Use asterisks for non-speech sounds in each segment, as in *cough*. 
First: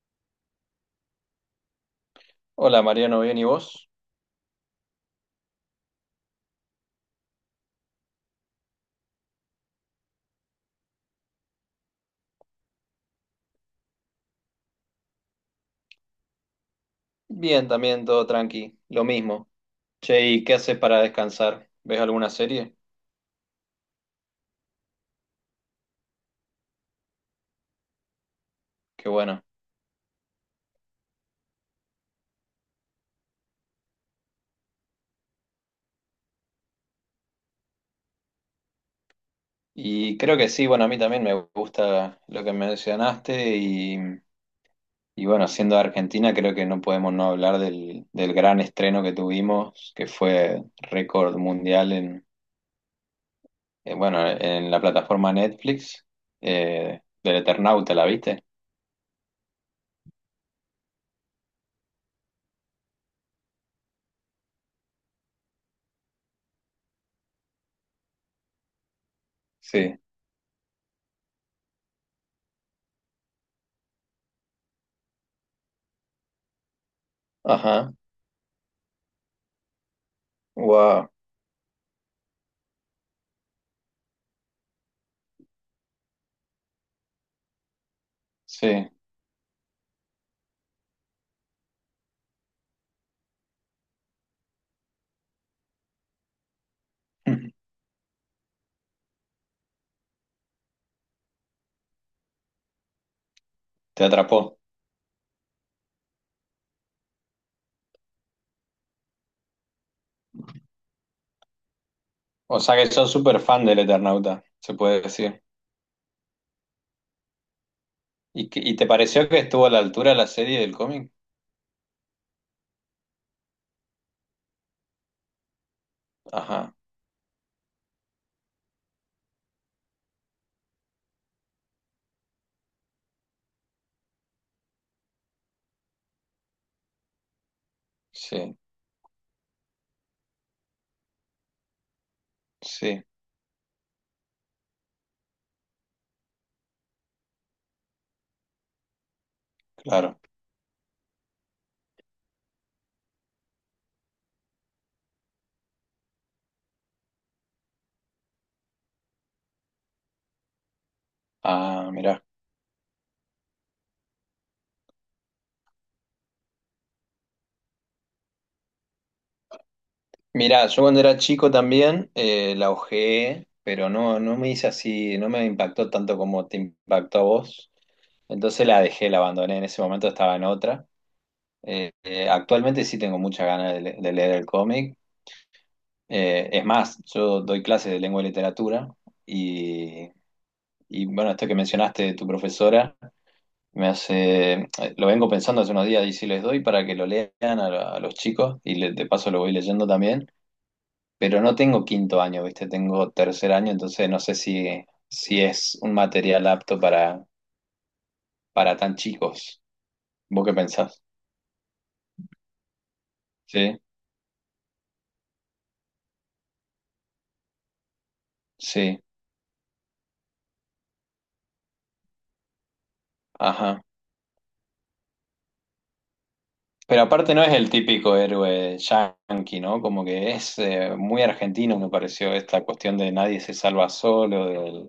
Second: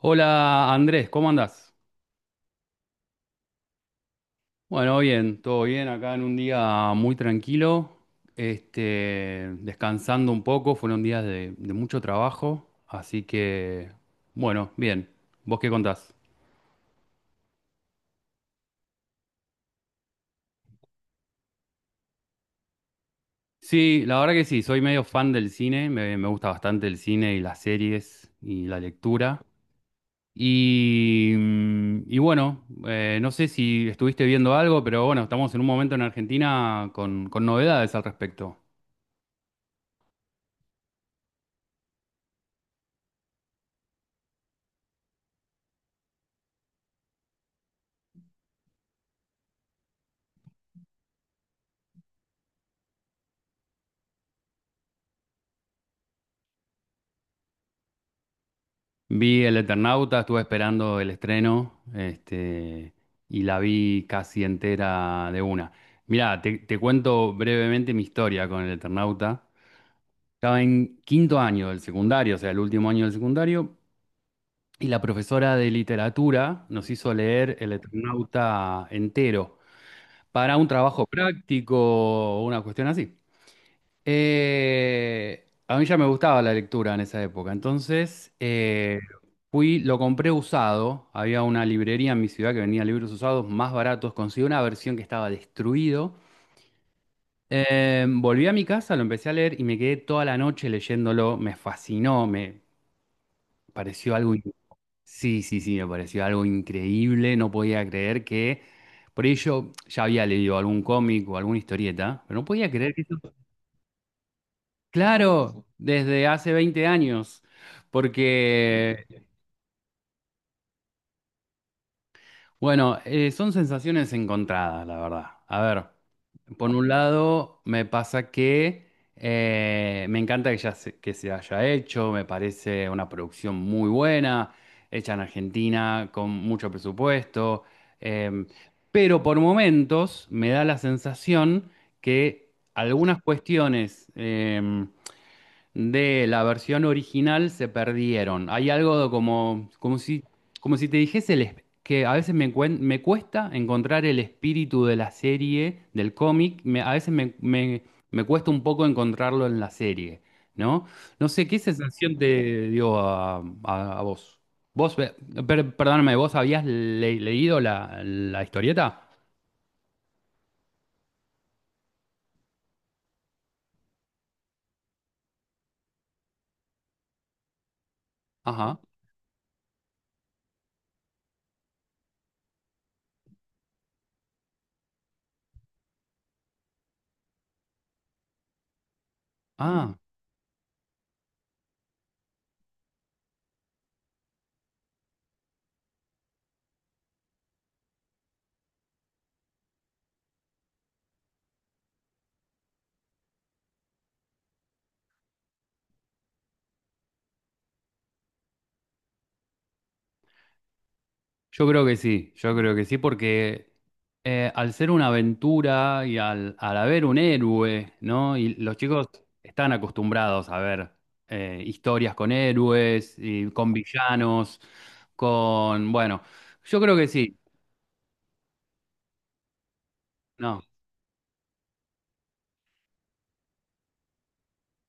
Hola Andrés, ¿cómo andás? Hola Mariano, ¿bien y vos? Bueno, bien, todo bien, acá en un día muy tranquilo, este, descansando un poco, fueron días de mucho trabajo, así que, bueno, bien, ¿vos qué contás? Bien, también todo tranqui, lo mismo. Che, ¿y qué haces para descansar? ¿Ves alguna serie? Sí, la verdad que sí, soy medio fan del cine, me gusta bastante el cine y las series y la Qué bueno. lectura. Y, y bueno, no sé si estuviste viendo algo, pero bueno, estamos en un momento en Argentina con novedades al respecto. Y creo que sí, bueno, a mí también me gusta lo que mencionaste y bueno, siendo de Argentina creo que no podemos no hablar del gran estreno que tuvimos, que fue récord mundial bueno, en la plataforma Netflix, del Eternauta, ¿la viste? Vi El Eternauta, estuve esperando el estreno, este, y la vi casi entera de una. Mirá, te cuento brevemente mi historia con El Eternauta. Sí. Estaba en quinto año del secundario, o sea, el último año del secundario, y la profesora de literatura nos hizo leer El Ajá, Eternauta entero para un trabajo wow, práctico o una cuestión así. A mí ya me gustaba la lectura en esa época, entonces sí, fui, lo compré usado, había una librería en mi ciudad que vendía libros usados más baratos, conseguí una versión que estaba destruido. *laughs* Volví a mi casa, lo empecé a leer y me quedé toda la noche leyéndolo, me fascinó, me te pareció atrapó. sí, sí, sí, me pareció algo increíble, no podía creer que, por ello ya había leído algún cómic o alguna historieta, pero no O podía sea que creer que... sos súper fan del Eternauta, se puede decir. Claro, desde hace 20 años, ¿Y te porque, pareció que estuvo a la altura la serie del cómic? bueno, son sensaciones encontradas, la verdad. A ver, por Ajá, un lado, me pasa que me encanta que, ya se, que se haya hecho, me parece una producción muy buena, hecha en Argentina, con mucho presupuesto, em, sí, pero por momentos me da la sensación que sí, algunas cuestiones de la versión original se perdieron. Hay algo claro. Como si te dijese que a veces me cuesta encontrar el espíritu de la serie, del cómic, me- a veces me, me- me cuesta un poco encontrarlo en la serie, ¿no? No sé, ¿qué Ah, sensación mirá. te dio a vos? Vos, perdóname, ¿vos leído la historieta? Mirá, yo cuando era chico también la ojeé, pero no, no me hice así, no me impactó tanto como te impactó a vos. Entonces Ajá. la dejé, la abandoné. En ese momento estaba en otra. Actualmente sí tengo muchas ganas de leer el cómic. Es más, yo doy clases de lengua y literatura. Ah. Y Y bueno, esto que mencionaste de tu profesora me hace, lo vengo pensando hace unos días y si les doy para que lo lean a los chicos y de paso lo voy leyendo también, pero no tengo quinto año, ¿viste? Tengo tercer año, entonces no sé si es un material apto para tan chicos. ¿Vos qué pensás? Yo creo que sí, yo creo que sí, porque Sí, al ser una aventura y al haber un héroe, ¿no? Y los sí, chicos están acostumbrados a ver historias con héroes y con ajá. villanos, con... Bueno, yo creo Pero que aparte sí, no es el típico héroe yanqui, ¿no? Como que es ¿no? Muy argentino, me pareció, esta cuestión de nadie se salva solo, del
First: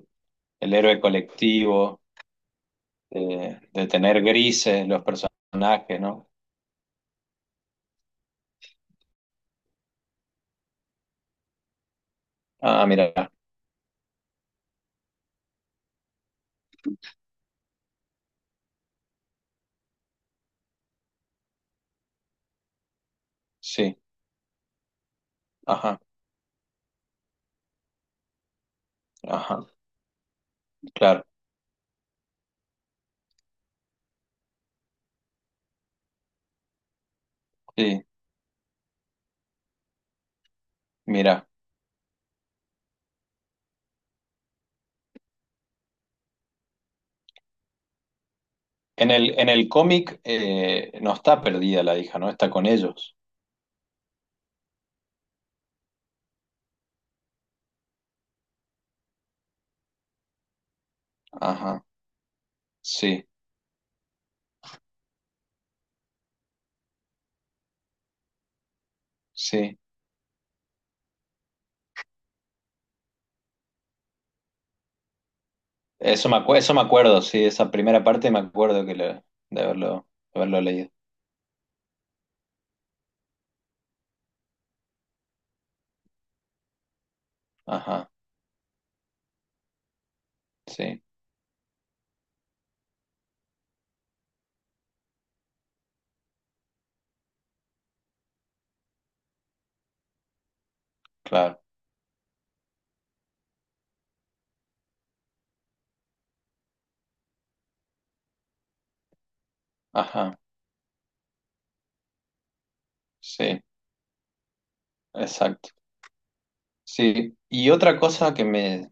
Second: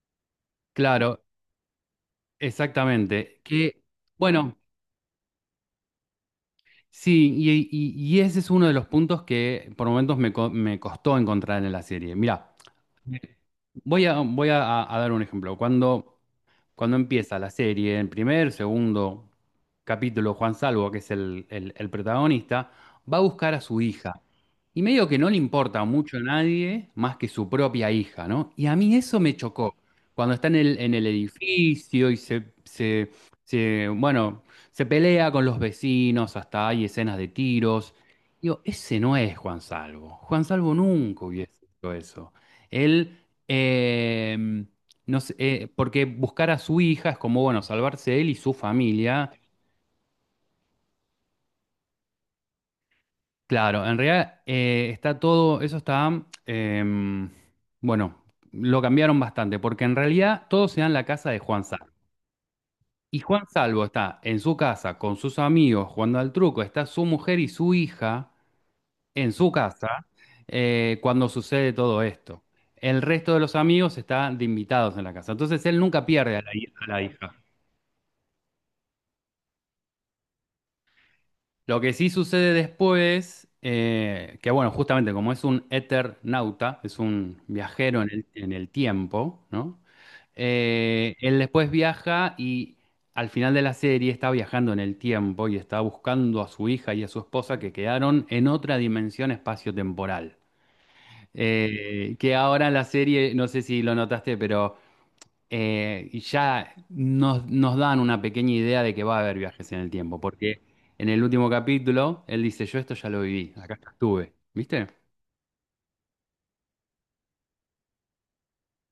el héroe Claro, colectivo. exactamente. de, Que, de tener bueno, grises los personajes, ¿no? sí, y ese es uno de los puntos que por momentos me costó encontrar en la serie. Mirá. Ah, mira, Voy a dar un ejemplo. Cuando, cuando empieza la serie, en primer, segundo capítulo, Juan Salvo, que es el protagonista, va a buscar a su sí, hija. Y medio que no le importa ajá, mucho a nadie más que su propia hija, ¿no? Y a mí eso me ajá, chocó. Cuando está en en el claro, edificio y bueno, se pelea con los vecinos, hasta hay escenas de tiros. sí, Digo, ese no es Juan Salvo. Juan Salvo nunca mira. hubiese hecho eso. Él, eh, no sé, porque buscar a su hija es como, bueno, salvarse él y su En familia. el, en el cómic, no está perdida la hija, ¿no? Está con ellos. Claro, en realidad está todo, eso está. Bueno, lo cambiaron bastante, porque en realidad todo se da en la casa de Juan Ajá, Salvo. Y sí, Juan Salvo está en su casa con sus amigos jugando al truco, está su mujer y su hija en su sí. casa cuando sucede todo esto. El resto de los amigos están de invitados en la casa. Entonces él nunca pierde a Eso me a la acuerdo, hija. sí, esa primera parte me acuerdo de haberlo, de haberlo leído. Lo que sí sucede después, que bueno, justamente como es un eternauta, es un viajero en Ajá, en el tiempo, ¿no? sí, Él después viaja y al final de la serie está viajando en el tiempo y está buscando a su hija y a su esposa que quedaron en otra dimensión espacio-temporal. claro, Que ahora en la serie, no sé si lo notaste, pero nos dan una pequeña idea de que va a haber viajes en el tiempo, ajá, porque en el último capítulo él dice, yo esto ya lo viví, sí, acá ya estuve, ¿viste? exacto. Sí, y otra cosa que me,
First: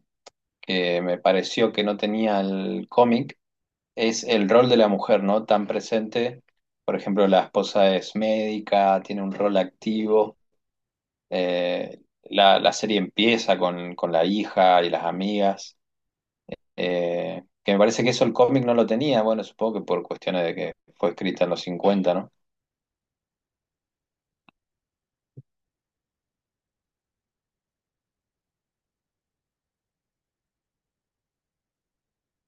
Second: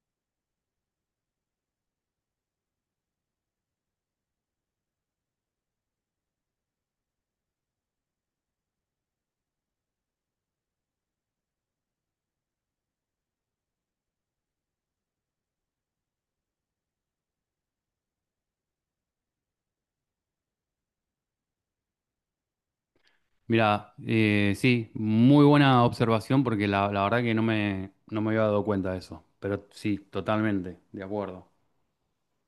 que me pareció que no tenía el cómic es el rol de la mujer, ¿no? Tan presente. Por ejemplo, la esposa es médica, tiene un rol activo. La serie empieza con la hija y las amigas. Que me parece que eso el cómic no lo tenía. Bueno, supongo que por cuestiones de que fue escrita en los 50, ¿no? Mira, sí, muy buena observación porque la verdad que no no me había dado cuenta de eso, pero sí, totalmente, de acuerdo.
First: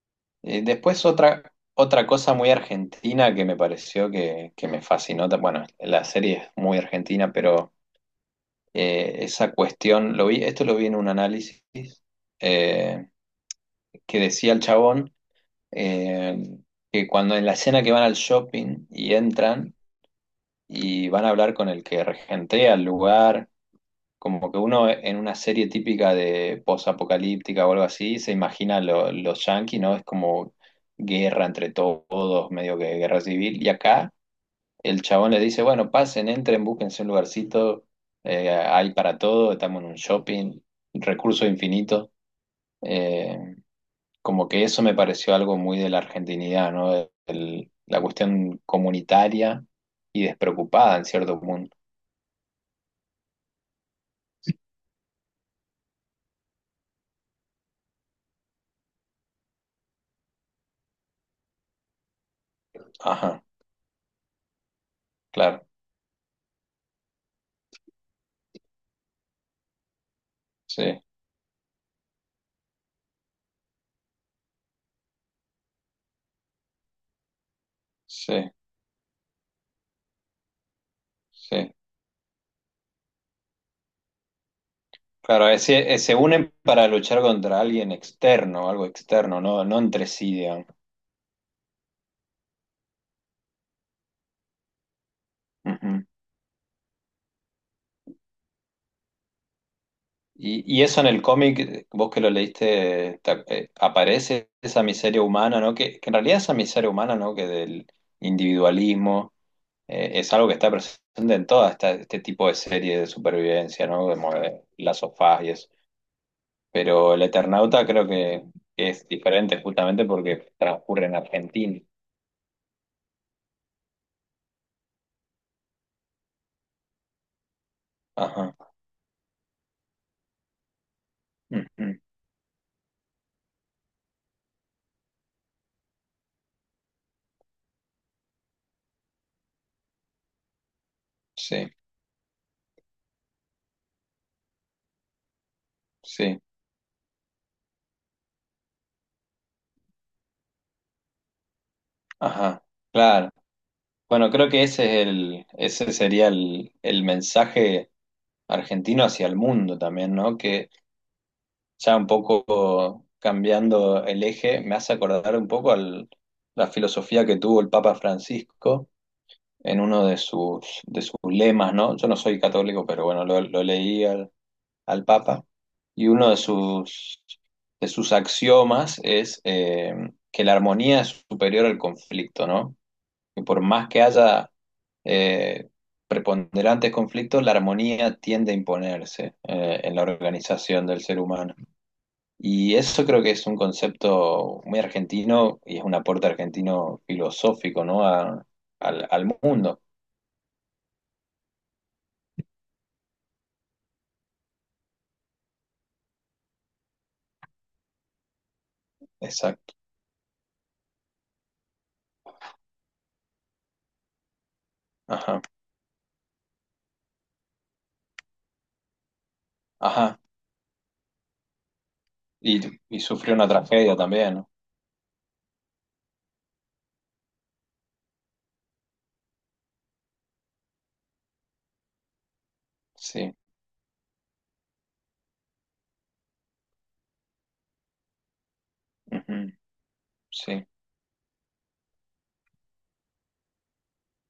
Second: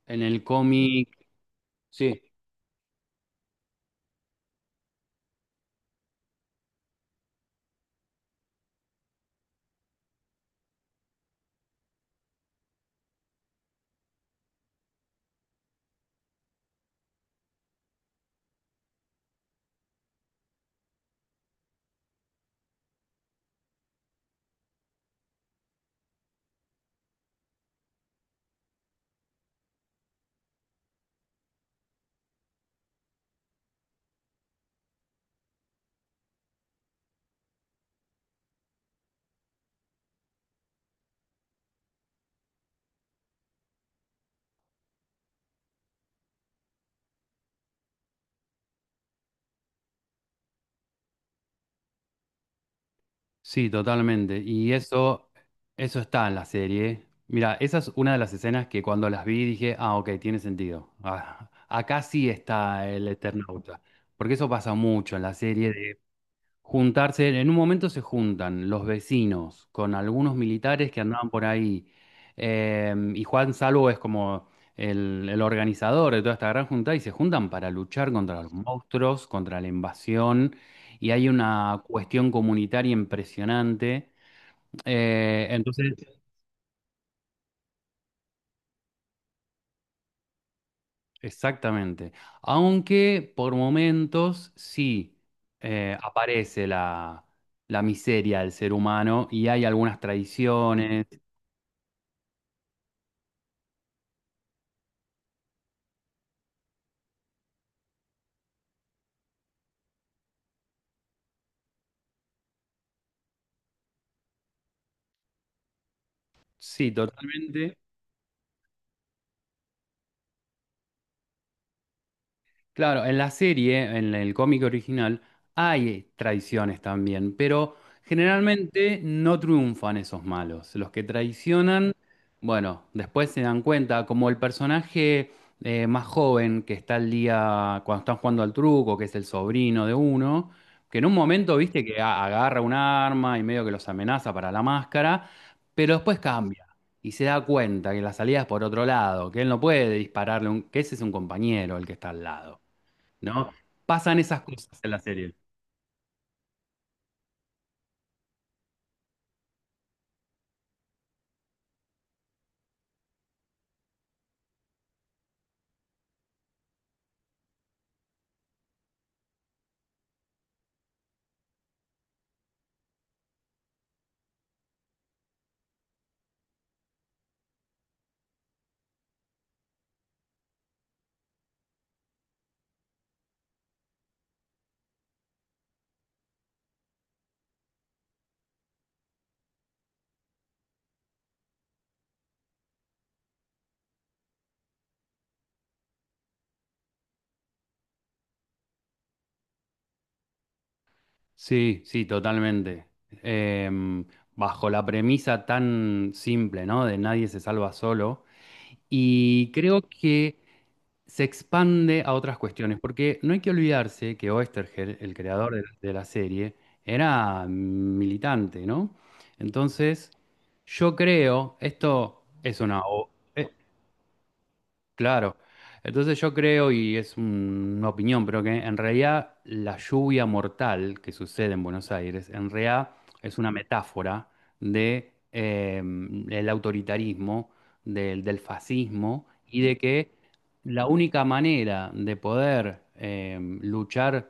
En el Después cómic, otra sí. cosa muy argentina que me pareció que me fascinó. Bueno, la serie es muy argentina, pero esa cuestión, lo vi, esto lo vi en un análisis. eh, que decía el chabón, eh, que cuando en la escena que van al shopping y entran y van a hablar con el que regentea el lugar, como que uno en una serie típica de posapocalíptica o algo así se imagina los yanquis, ¿no? Es como guerra entre todos, medio que guerra civil. Y acá el chabón le dice, bueno, pasen, entren, búsquense un lugarcito, hay para todo, estamos en un shopping, recursos infinitos. Como que eso me pareció algo muy de la argentinidad, ¿no? La cuestión comunitaria y despreocupada en cierto punto. Sí, totalmente. Y eso está en la serie. Mira, esa es una de las escenas que cuando las vi dije, ah, ok, tiene sentido. Ah, acá sí está el Ajá, Eternauta. Porque eso pasa mucho en la claro, serie de juntarse, en un momento se juntan los vecinos con algunos sí, militares que andaban por ahí. Y Juan Salvo es como el organizador de toda esta gran junta y se juntan para luchar sí, contra los monstruos, contra la invasión, y hay sí. una cuestión comunitaria impresionante. Eh, Claro, sí, se entonces, unen para luchar contra alguien externo, algo externo, no, no entre sí, digamos. exactamente. Aunque por momentos sí Ujú. aparece la miseria del ser humano y hay algunas Y eso tradiciones. en el cómic, vos que lo leíste, aparece esa miseria humana, ¿no? Que en realidad esa miseria humana, ¿no? Que del individualismo es algo que está presente en toda este tipo de series de supervivencia, ¿no? Como de las sofás y eso. Sí, Pero el totalmente. Eternauta creo que es diferente justamente porque transcurre en Argentina. Claro, en la serie, en el cómic original, hay traiciones también, pero Ajá. generalmente no triunfan esos malos. Los que traicionan, Ujú. bueno, después se dan cuenta, como el personaje más joven que está al día cuando están jugando al truco, que es el sobrino de uno, que en un momento, Sí, viste, que agarra un arma y medio que los amenaza para la máscara, pero después sí. cambia. Y se da cuenta que la salida es por otro lado, que él no puede dispararle, que ese es un compañero el que está al lado. Ajá. Claro. ¿No? Pasan Bueno, esas creo que cosas en la ese es serie. Ese sería el mensaje argentino hacia el mundo también, ¿no? Que ya un poco cambiando el eje, me hace acordar un poco la filosofía que tuvo el Papa Francisco en uno de sus lemas, ¿no? Yo no soy católico, pero bueno, lo leí al Papa, y uno de sus axiomas es que la armonía es superior al conflicto, ¿no? Que por más que haya eh, preponderantes conflictos, la armonía tiende a imponerse en la organización del ser humano. Y eso creo que es un concepto muy argentino y es un aporte argentino filosófico, ¿no? Al mundo. Sí, sí, totalmente. Em, Bajo la premisa tan simple, ¿no? De nadie se salva solo. Y Exacto. creo que se expande a otras cuestiones, porque no hay que olvidarse que Oesterheld, el Ajá, creador de la serie, era militante, ¿no? Entonces, ajá. yo creo, esto es Y, una... y sufrió una tragedia también, ¿no? Claro. Entonces yo creo, y es una opinión, pero que en realidad la lluvia mortal que sucede en Buenos Aires, en realidad Sí, es una metáfora de el autoritarismo, del fascismo, ujú, y de que sí. la única manera de poder luchar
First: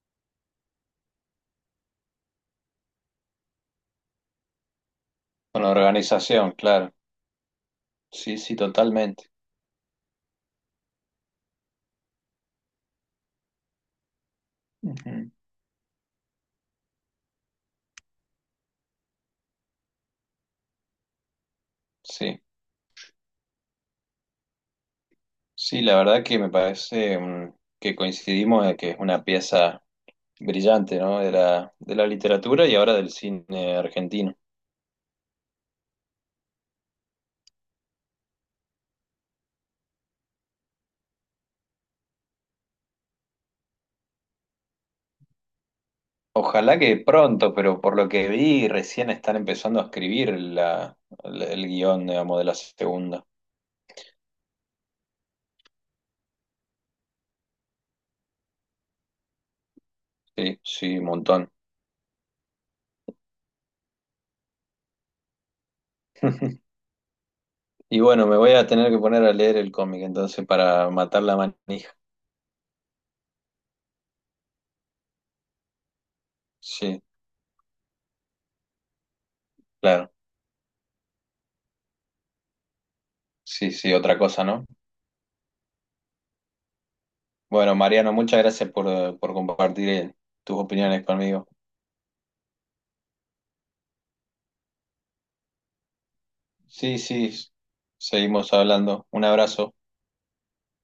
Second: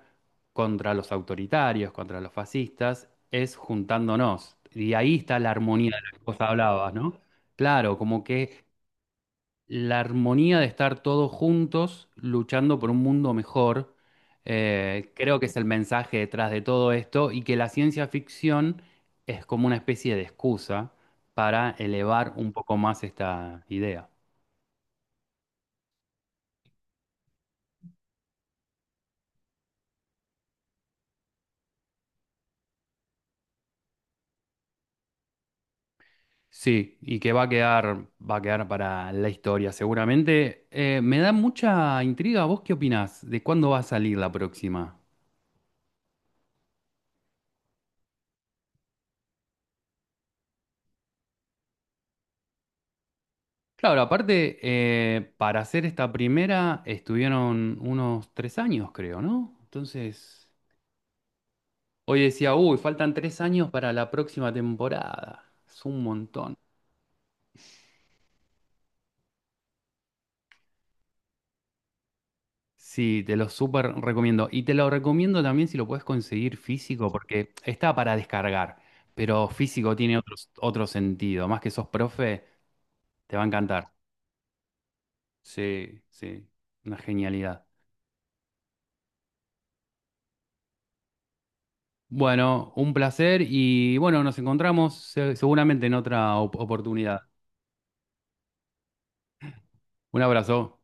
contra los autoritarios, contra los fascistas, es juntándonos. Y ahí está la Con la armonía de la que vos organización, hablabas, claro. ¿no? Claro, como Sí, sí, que totalmente. la armonía de estar todos juntos luchando por un mundo mejor, Ujú, creo que es el mensaje detrás de todo esto y que la ciencia ficción es como una especie de excusa para elevar sí, un poco más esta idea. sí, la verdad que me parece, que coincidimos en que es una pieza brillante, ¿no? De la literatura y ahora del cine argentino. Sí, y que va a quedar para la historia seguramente. Me da mucha intriga, ¿vos qué opinás? ¿De cuándo va a salir la próxima? Ojalá que pronto, pero por lo que vi, recién están empezando a escribir el guión, digamos, de la segunda. Claro, aparte, para hacer esta primera estuvieron unos 3 años, creo, ¿no? Entonces, Sí, sí, un montón. hoy decía, uy, faltan 3 años para la próxima temporada. Es un montón. Y bueno, me voy a tener que poner a leer el cómic entonces para matar la manija. Sí, te lo súper recomiendo. Y te lo recomiendo también si lo puedes conseguir Sí, físico, porque está para descargar, pero físico claro. tiene otro, otro sentido. Más que sos profe, te va a Sí, encantar. sí, otra cosa, ¿no? Sí, sí, una genialidad. Bueno, Mariano, muchas gracias por compartir tus opiniones conmigo. Bueno, un placer y bueno, nos encontramos seguramente en otra Sí, oportunidad. sí, seguimos hablando. Un abrazo. Un abrazo.